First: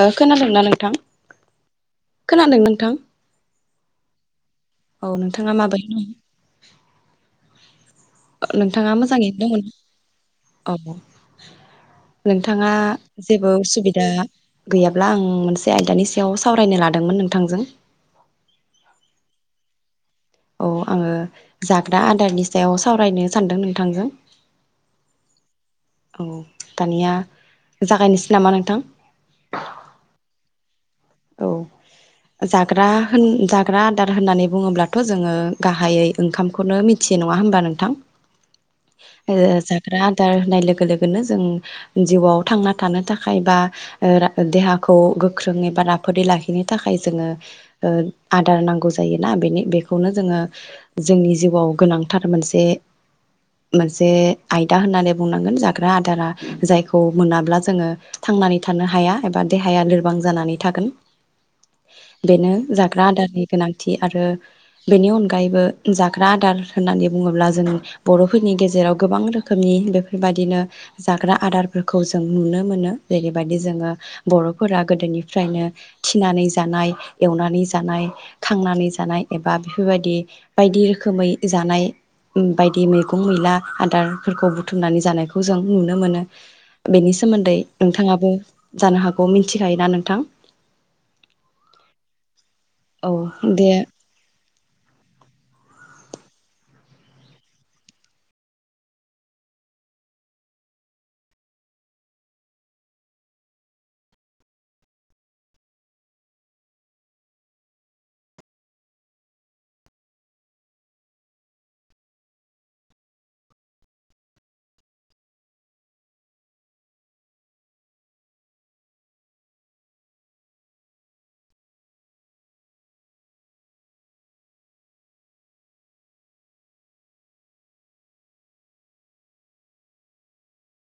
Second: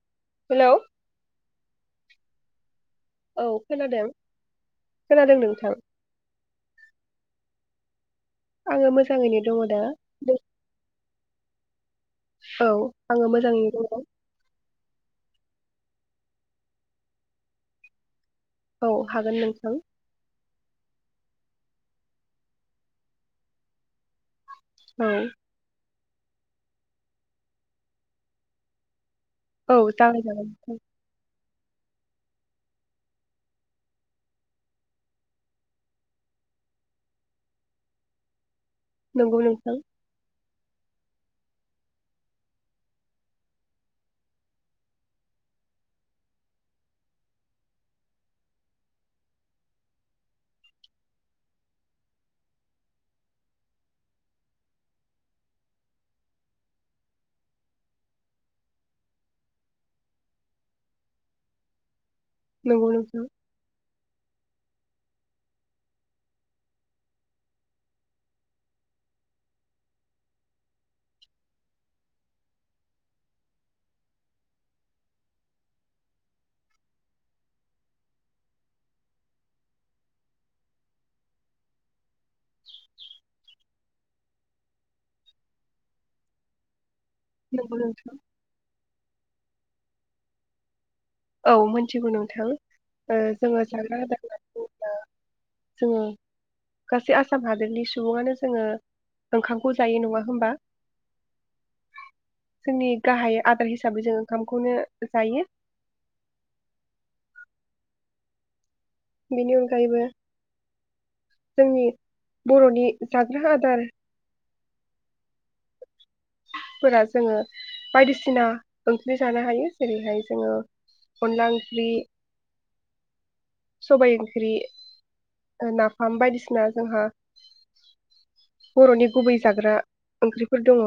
ओ खोनादोंना हेलौ नोंथां। खोनादों नोंथां। औ खोनादों औ खोनादों नोंथाङा नोंथां। माबायदि आङो नोंथाङा मोजाङैनो दङ ना दा नों- औ। [inaudible] औ नोंथाङा आङो जेबो मोजाङैनो दङ उसुबिदा। गैयाब्ला आं मोनसे आयदानि सायाव सावरायनो लादोंमोन नोंथांजों। औ हागोन नोंथां। औ आङो जाग्रा आदारनि सायाव सावरायनो सानदों नोंथांजों। औ। औ दानिया जागायनोसै नामा नोंथां? औ जागाय जागोन। औ जाग्रा होन जाग्रा आदार होननानै बुङोब्लाथ' जोङो गाहायै ओंखामखौनो मिथियो नङा होमबा नोंथां? ओ नंगौ नोंथां जाग्रा आदार होननाय लोगो लोगोनो जों जिउआव थांना थानो थाखाय बा ओ देहाखौ गोख्रों एबा रा फोदै लाखिनो थाखाय जोङो ओ आदार नांगौ जायोना बेनि बेखौनो जोङो जोंनि जिउआव गोनांथार मोनसे मोनसे आयदा होननानै बुंनांगोन जाग्रा आदारा जायखौ मोनाब्ला जोङो थांनानै थानो हाया एबा देहाया लोरबां जानानै थागोन। बेनो नंगौ जाग्रा नोंथां आदारनि गोनांथि आरो बेनि अनगायैबो जाग्रा आदार होननानै बुङोब्ला जों बर'फोरनि गेजेराव गोबां रोखोमनि बेफोरबादिनो जाग्रा आदारफोरखौ जों नुनो मोनो जेरैबायदि जोङो बर'फोरा गोदोनिफ्रायनो थिनानै जानाय, एवनानै जानाय, खांनानै जानाय एबा बेफोरबायदि बायदि रोखोमै जानाय बायदि मैगं मैला आदार फोरखौ बुथुमनानै जानायखौ जों नुनो मोनो। बेनि सोमोन्दै नंगौ नोंथां नोंथाङाबो जानो हा अ' मिन्थिखायोना नोंथां? औ मिन्थिगौ नोंथां औ ओ जोङो दे जाग्रा आदार होननानै बुङोब्ला जोङो गासै आसाम हादोरनि सुबुङानो जोङो ओंखामखौ जायो नङा होमबा जोंनि गाहाय आदार हिसाबै जों ओंखामखौनो जायो। बेनि अनगायैबो जोंनि बर'नि जाग्रा आदार फोरा जोङो बायदिसिना ओंख्रि जानो हायो जेरैहाय जोङो अनला ओंख्रि, सबाय ओंख्रि, नाफाम बायदिसिना जोंहा बर'नि गुबै जाग्रा ओंख्रिफोर दङ।